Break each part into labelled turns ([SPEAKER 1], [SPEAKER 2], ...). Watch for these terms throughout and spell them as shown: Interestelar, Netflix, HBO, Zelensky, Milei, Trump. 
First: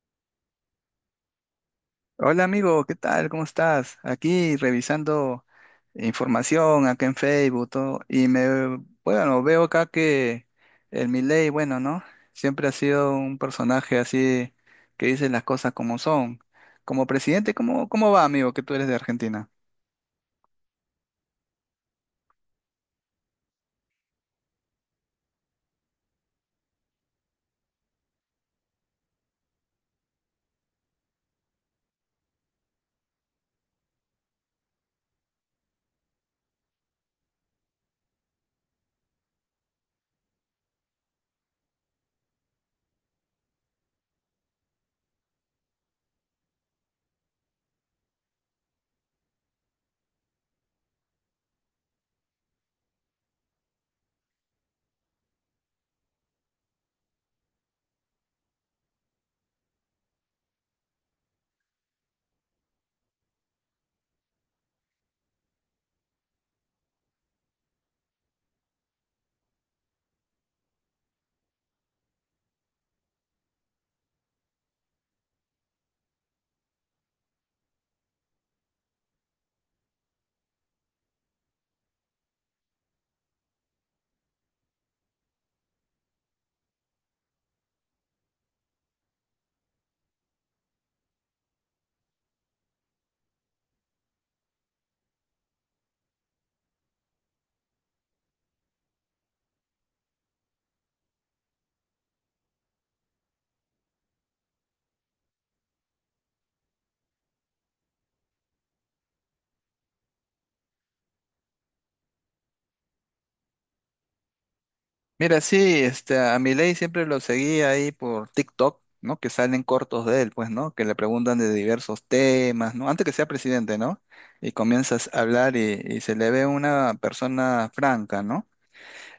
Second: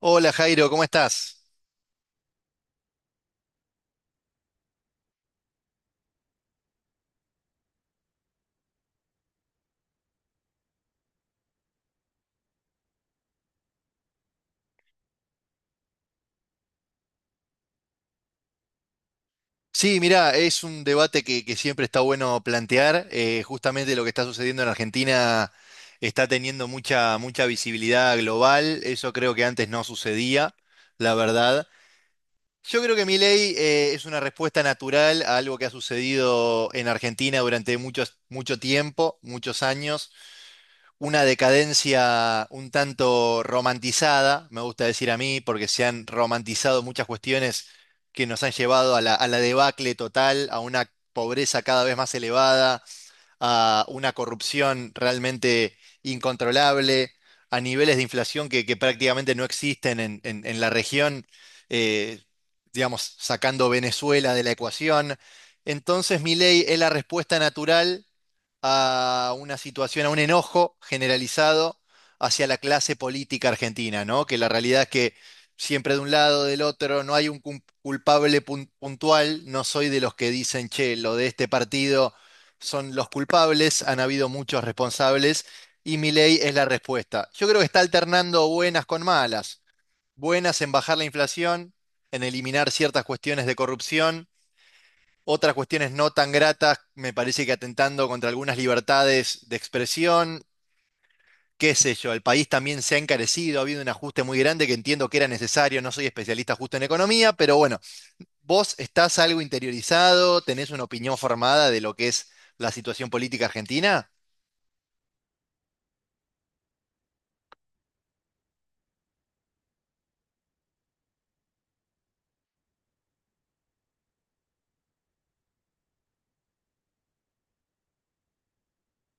[SPEAKER 1] Hola Jairo, ¿cómo estás?
[SPEAKER 2] Hola amigo, ¿qué tal? ¿Cómo estás? Aquí revisando información acá en Facebook todo, y bueno, veo acá que el Milei, bueno, ¿no? Siempre ha sido un personaje así que dice las cosas como son. Como presidente, ¿cómo va, amigo, que tú eres de Argentina?
[SPEAKER 1] Sí, mirá, es un debate que siempre está bueno plantear. Justamente lo que está sucediendo en Argentina está teniendo mucha visibilidad global. Eso creo que antes no sucedía, la verdad. Yo creo que mi ley es una respuesta natural a algo que ha sucedido en Argentina durante mucho tiempo, muchos años. Una decadencia un tanto romantizada, me gusta decir a mí, porque se han romantizado muchas cuestiones que nos han llevado a a la debacle total, a una pobreza cada vez más elevada, a una corrupción realmente incontrolable, a niveles de inflación que prácticamente no existen en la región, eh, digamos, sacando Venezuela de la ecuación. Entonces, mi ley es la respuesta natural a una situación, a un enojo generalizado hacia la clase política argentina, ¿no? Que la realidad es que siempre de un lado, del otro, no hay un culpable puntual, no soy de los que dicen, che, lo de este partido son los culpables, han habido muchos responsables y Milei es la respuesta. Yo creo que está alternando buenas con malas. Buenas en bajar la inflación, en eliminar ciertas cuestiones de corrupción, otras cuestiones no tan gratas, me parece que atentando contra algunas libertades de expresión. Qué sé yo, el país también se ha encarecido, ha habido un ajuste muy grande que entiendo que era necesario, no soy especialista justo en economía, pero bueno, vos estás algo interiorizado, tenés una opinión formada de lo que es la situación política argentina.
[SPEAKER 2] Mira, sí, este, a Milei siempre lo seguía ahí por TikTok, ¿no? Que salen cortos de él, pues, ¿no? Que le preguntan de diversos temas, ¿no? Antes que sea presidente, ¿no? Y comienzas a hablar y se le ve una persona franca, ¿no?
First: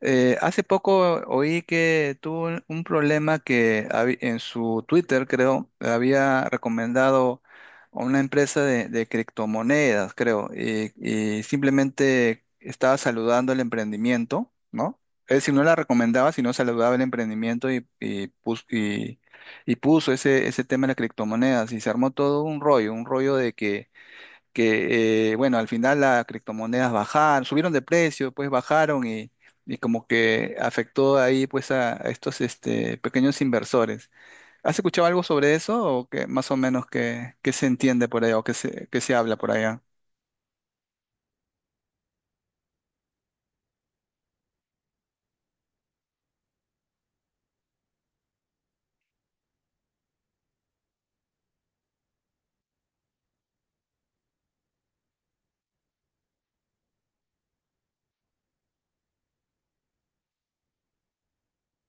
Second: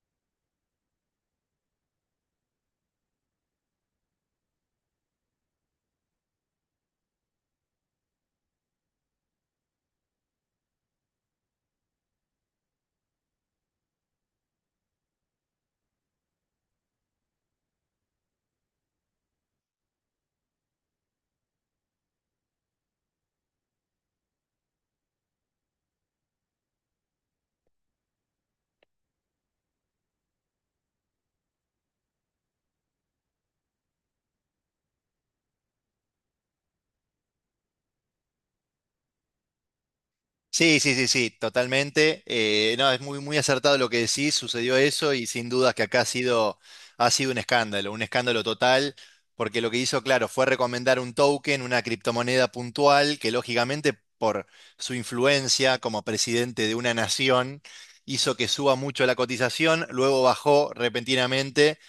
[SPEAKER 2] Hace poco oí que tuvo un problema en su Twitter, creo, había recomendado a una empresa de criptomonedas, creo, y simplemente estaba saludando el emprendimiento, ¿no? Es decir, no la recomendaba, sino saludaba el emprendimiento y puso ese tema de las criptomonedas y se armó todo un rollo de que, bueno, al final las criptomonedas bajaron, subieron de precio, pues bajaron y como que afectó ahí pues a estos este, pequeños inversores. ¿Has escuchado algo sobre eso o que más o menos se entiende por allá o qué se habla por allá?
[SPEAKER 1] Sí, sí, sí, sí, totalmente. No, es muy acertado lo que decís, sucedió eso y sin dudas que acá ha sido un escándalo total, porque lo que hizo, claro, fue recomendar un token, una criptomoneda puntual, que lógicamente por su influencia como presidente de una nación hizo que suba mucho la cotización, luego bajó repentinamente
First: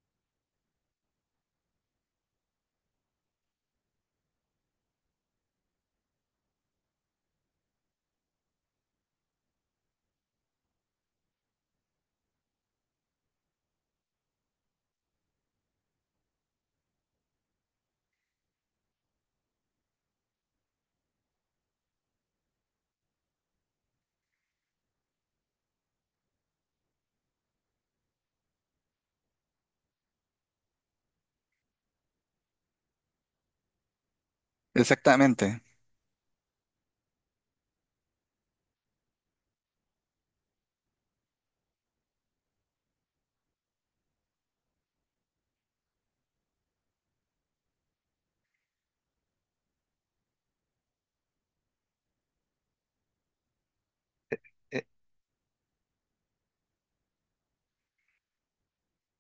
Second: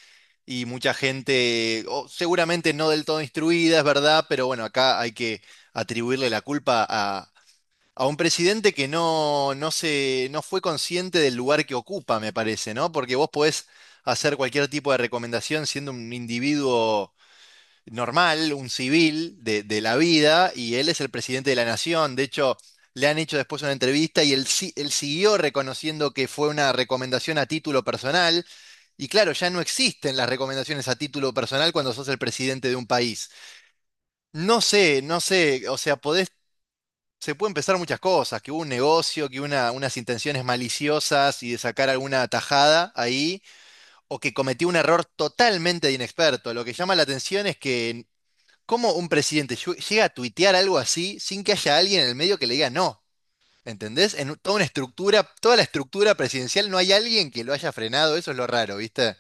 [SPEAKER 1] y mucha gente, o seguramente no del todo instruida, es verdad, pero bueno, acá hay que atribuirle la culpa a un presidente que no, no se, no fue consciente del lugar que ocupa, me parece, ¿no? Porque vos podés hacer cualquier tipo de recomendación siendo un individuo normal, un civil de la vida, y él es el presidente de la nación. De hecho, le han hecho después una entrevista y él, él siguió reconociendo que fue una recomendación a título personal. Y claro, ya no existen las recomendaciones a título personal cuando sos el presidente de un país. No sé, no
[SPEAKER 2] Exactamente.
[SPEAKER 1] sé, o sea, podés, se pueden pensar muchas cosas, que hubo un negocio, unas intenciones maliciosas y de sacar alguna tajada ahí, o que cometió un error totalmente de inexperto. Lo que llama la atención es que cómo un presidente llega a tuitear algo así sin que haya alguien en el medio que le diga no. ¿Entendés? En toda una estructura, toda la estructura presidencial no hay alguien que lo haya frenado, eso es lo raro, ¿viste?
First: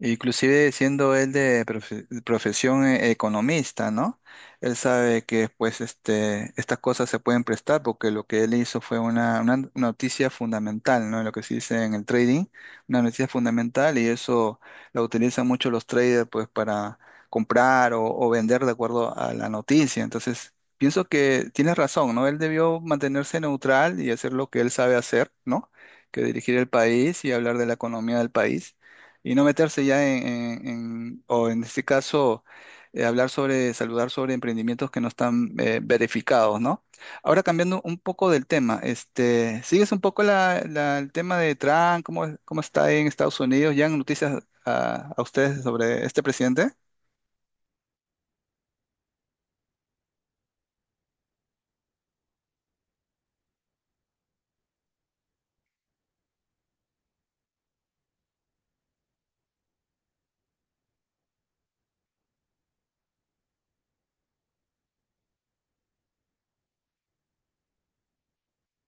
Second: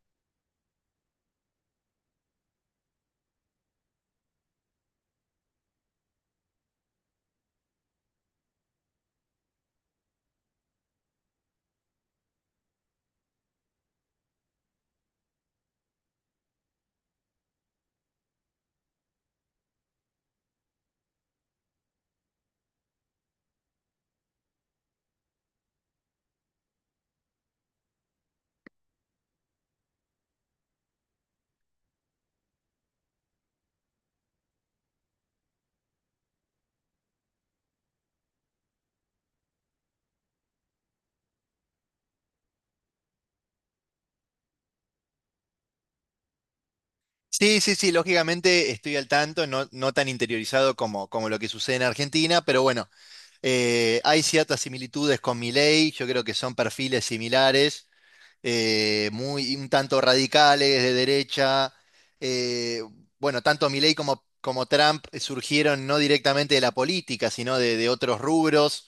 [SPEAKER 2] Inclusive siendo él de profesión, economista, ¿no? Él sabe que pues este, estas cosas se pueden prestar porque lo que él hizo fue una noticia fundamental, ¿no? Lo que se dice en el trading, una noticia fundamental y eso la utilizan mucho los traders pues para comprar o vender de acuerdo a la noticia. Entonces, pienso que tienes razón, ¿no? Él debió mantenerse neutral y hacer lo que él sabe hacer, ¿no? Que dirigir el país y hablar de la economía del país y no meterse ya o en este caso, hablar sobre, saludar sobre emprendimientos que no están verificados, ¿no? Ahora cambiando un poco del tema, este, ¿sigues un poco el tema de Trump? ¿Cómo está en Estados Unidos? ¿Ya han noticias a ustedes sobre este presidente?
[SPEAKER 1] Sí, sí, sí, lógicamente estoy al tanto, no, no tan interiorizado como lo que sucede en Argentina, pero bueno, hay ciertas similitudes con Milei, yo creo que son perfiles similares, muy un tanto radicales de derecha. eh, bueno, tanto Milei como Trump surgieron no directamente de la política, sino de otros rubros,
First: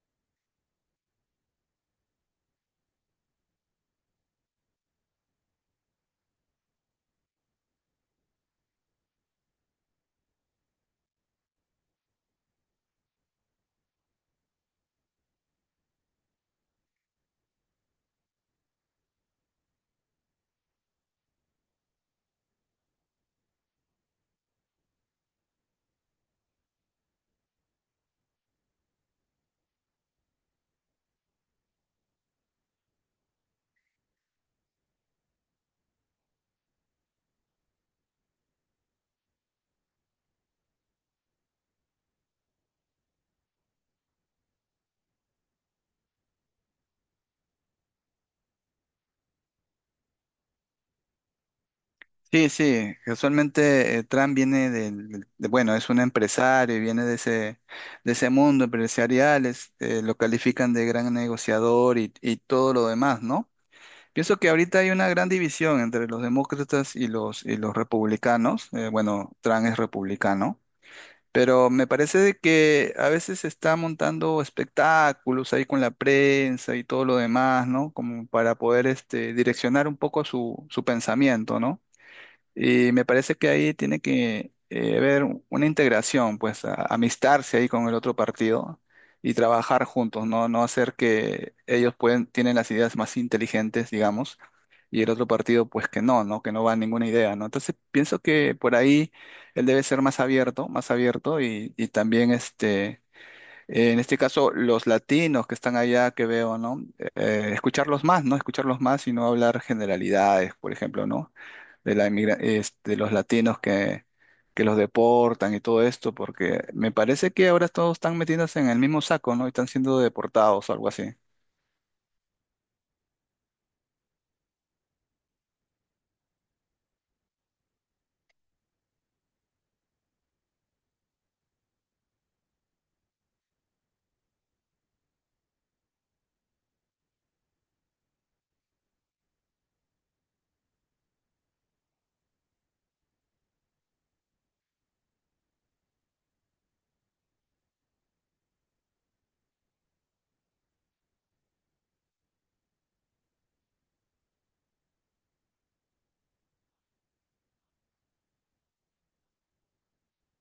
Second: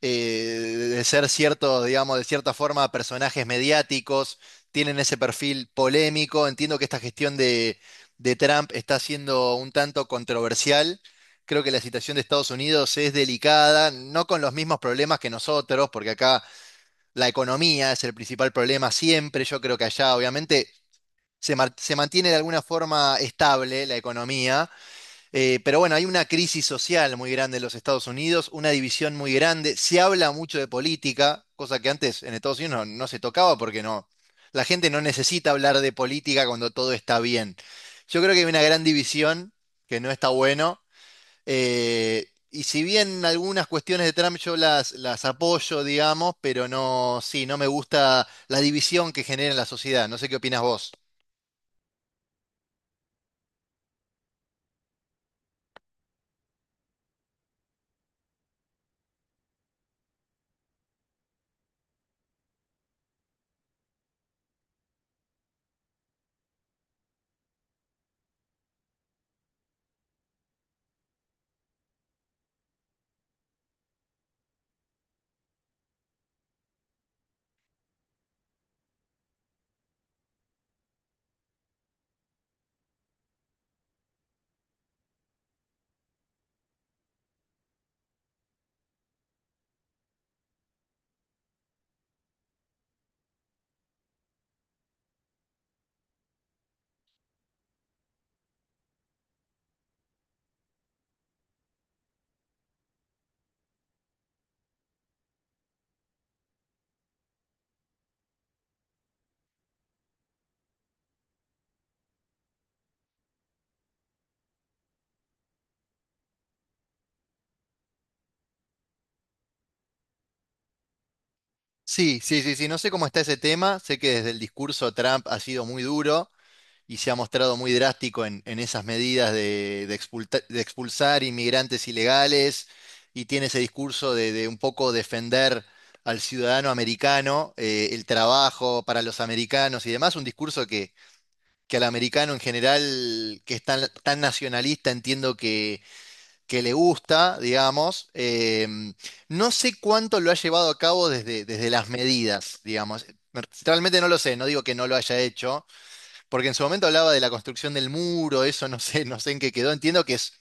[SPEAKER 1] eh, de ser cierto, digamos, de cierta forma, personajes mediáticos, tienen ese perfil polémico. Entiendo que esta gestión de Trump está siendo un tanto controversial. Creo que la situación de Estados Unidos es delicada, no con los mismos problemas que nosotros, porque acá la economía es el principal problema siempre. Yo creo que allá, obviamente, se mantiene de alguna forma estable la economía, pero bueno, hay una crisis social muy grande en los Estados Unidos, una división muy grande. Se habla mucho de política, cosa que antes en Estados Unidos no se tocaba porque no, la gente no necesita hablar de política cuando todo está bien. Yo creo que hay una gran división que no está bueno. Y si bien algunas cuestiones de Trump yo las apoyo, digamos, pero no, sí, no me gusta la división que genera en la sociedad. No sé qué opinas vos.
[SPEAKER 2] Sí, sí, casualmente Trump viene bueno, es un empresario y viene de ese mundo empresarial, lo califican de gran negociador y todo lo demás, ¿no? Pienso que ahorita hay una gran división entre los demócratas y los republicanos. Bueno, Trump es republicano, pero me parece de que a veces se está montando espectáculos ahí con la prensa y todo lo demás, ¿no? Como para poder este, direccionar un poco su pensamiento, ¿no? Y me parece que ahí tiene que haber una integración, pues amistarse ahí con el otro partido y trabajar juntos, ¿no? No hacer que ellos pueden, tienen las ideas más inteligentes, digamos, y el otro partido pues que no, ¿no? Que no va a ninguna idea, ¿no? Entonces pienso que por ahí él debe ser más abierto y también este, en este caso los latinos que están allá que veo, ¿no? Escucharlos más, ¿no? Escucharlos más y no hablar generalidades, por ejemplo, ¿no? Este, los latinos que los deportan y todo esto, porque me parece que ahora todos están metiéndose en el mismo saco, ¿no? Y están siendo deportados o algo así.
[SPEAKER 1] Sí, sí, sí, sí, no sé cómo está ese tema, sé que desde el discurso Trump ha sido muy duro y se ha mostrado muy drástico en esas medidas de de expulsar inmigrantes ilegales y tiene ese discurso de un poco defender al ciudadano americano, el trabajo para los americanos y demás, un discurso que al americano en general, que es tan nacionalista, entiendo que le gusta, digamos. No sé cuánto lo ha llevado a cabo desde las medidas, digamos. Realmente no lo sé, no digo que no lo haya hecho, porque en su momento hablaba de la construcción del muro, eso no sé, no sé en qué quedó. Entiendo que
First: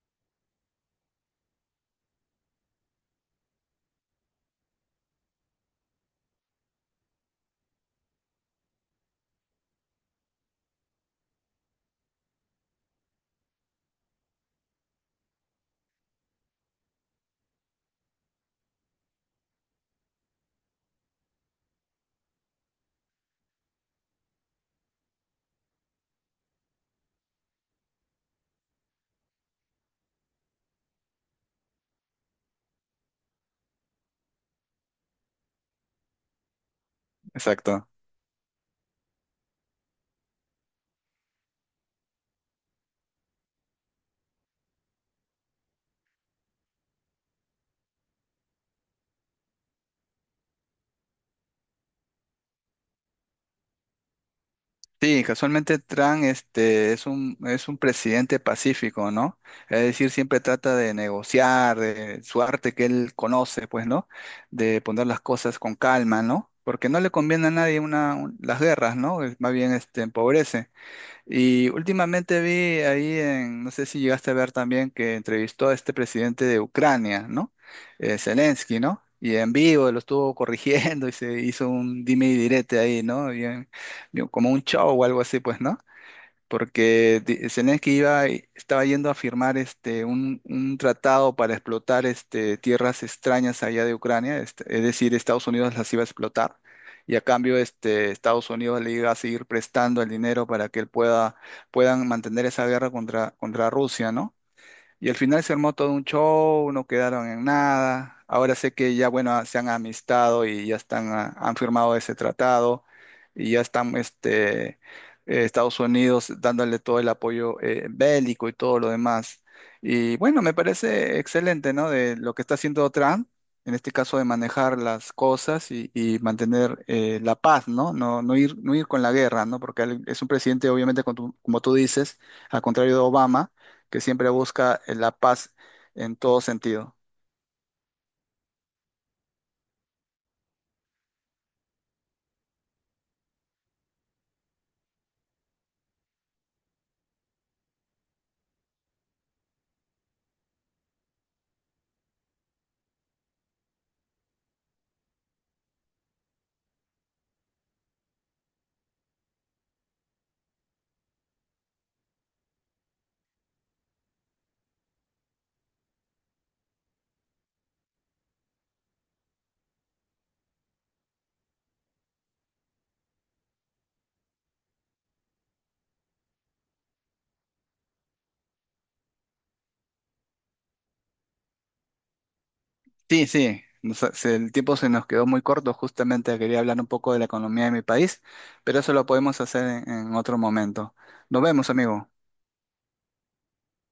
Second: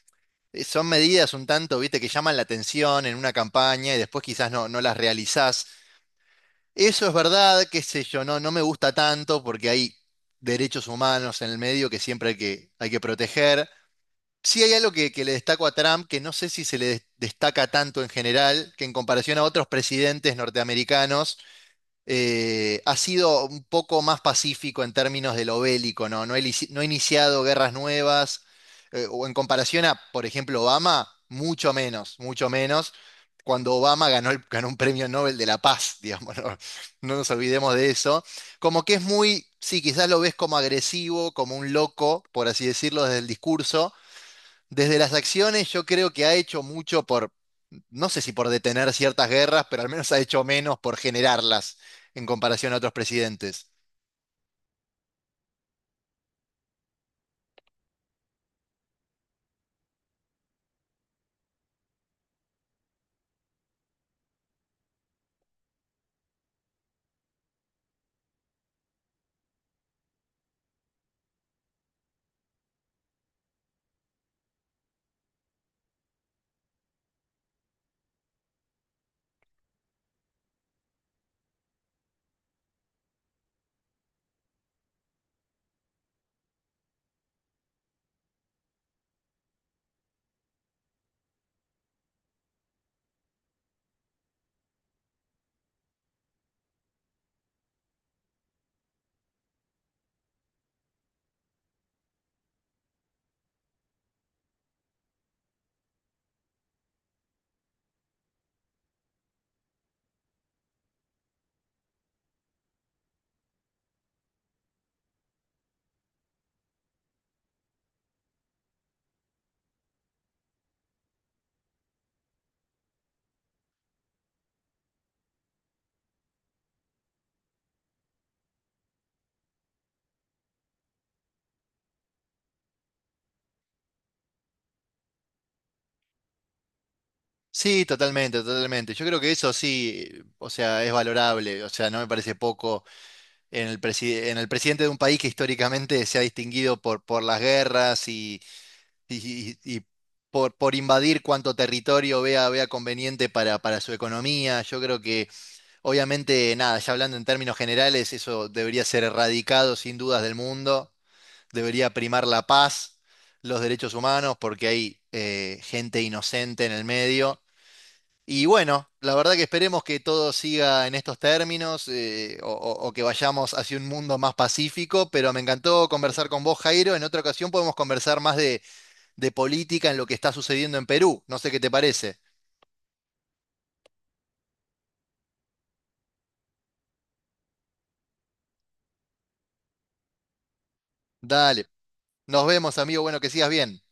[SPEAKER 1] son medidas un tanto, viste, que llaman la atención en una campaña y después quizás no, no las realizás. Eso es verdad, qué sé yo, no, no me gusta tanto porque hay derechos humanos en el medio que siempre hay hay que proteger. Sí hay algo que le destaco a Trump, que no sé si se le destaca tanto en general, que en comparación a otros presidentes norteamericanos, ha sido un poco más pacífico en términos de lo bélico, ¿no? No ha, no ha iniciado guerras nuevas, o en comparación a, por ejemplo, Obama, mucho menos, cuando Obama ganó, ganó un premio Nobel de la Paz, digamos, no. No nos olvidemos
[SPEAKER 2] Exacto.
[SPEAKER 1] de eso. Como que es muy, sí, quizás lo ves como agresivo, como un loco, por así decirlo, desde el discurso, desde las acciones yo creo que ha hecho mucho por, no sé si por detener ciertas guerras, pero al menos ha hecho menos por generarlas en comparación a otros presidentes.
[SPEAKER 2] Sí, casualmente Trump este, es un presidente pacífico, ¿no? Es decir, siempre trata de negociar, de su arte que él conoce, pues, ¿no? De poner las cosas con calma, ¿no? Porque no le conviene a nadie las guerras, ¿no? Más bien este, empobrece. Y últimamente vi ahí no sé si llegaste a ver también que entrevistó a este presidente de Ucrania, ¿no? Zelensky, ¿no? Y en vivo lo estuvo corrigiendo y se hizo un dime y direte ahí, ¿no? Bien, bien, como un show o algo así, pues, ¿no? Porque Zelensky estaba yendo a firmar este, un tratado para explotar este, tierras extrañas allá de Ucrania, este, es decir, Estados Unidos las iba a explotar y a cambio este, Estados Unidos le iba a seguir prestando el dinero para que puedan mantener esa guerra contra Rusia, ¿no? Y al final se armó todo un show, no quedaron en nada. Ahora sé que ya, bueno, ah, se han amistado y ya están, ah, han firmado ese tratado y ya están, este, Estados Unidos dándole todo el apoyo bélico y todo lo demás. Y bueno, me parece excelente, ¿no? De lo que está haciendo Trump, en este caso de manejar las cosas y mantener, la paz, ¿no? No, no ir, no ir con la guerra, ¿no? Porque él es un presidente, obviamente, como tú dices, al contrario de Obama, que siempre busca la paz en todo sentido.
[SPEAKER 1] Sí, totalmente, totalmente. Yo creo que eso sí, o sea, es valorable, o sea, no me parece poco en el en el presidente de un país que históricamente se ha distinguido por las guerras y, y por invadir cuanto territorio vea conveniente para su economía. Yo creo que obviamente, nada, ya hablando en términos generales, eso debería ser erradicado sin dudas del mundo, debería primar la paz, los derechos humanos, porque hay gente inocente en el medio. Y bueno, la verdad que esperemos que todo siga en estos términos, o que vayamos hacia un mundo más pacífico, pero me encantó conversar con vos, Jairo. En otra ocasión podemos conversar más de política en lo que está sucediendo en Perú. No sé qué te parece.
[SPEAKER 2] Sí, sí, el tiempo se nos quedó muy corto, justamente quería hablar un poco de la economía de mi país, pero eso lo podemos hacer en otro momento. Nos
[SPEAKER 1] Dale,
[SPEAKER 2] vemos, amigo.
[SPEAKER 1] nos vemos, amigo. Bueno, que sigas bien.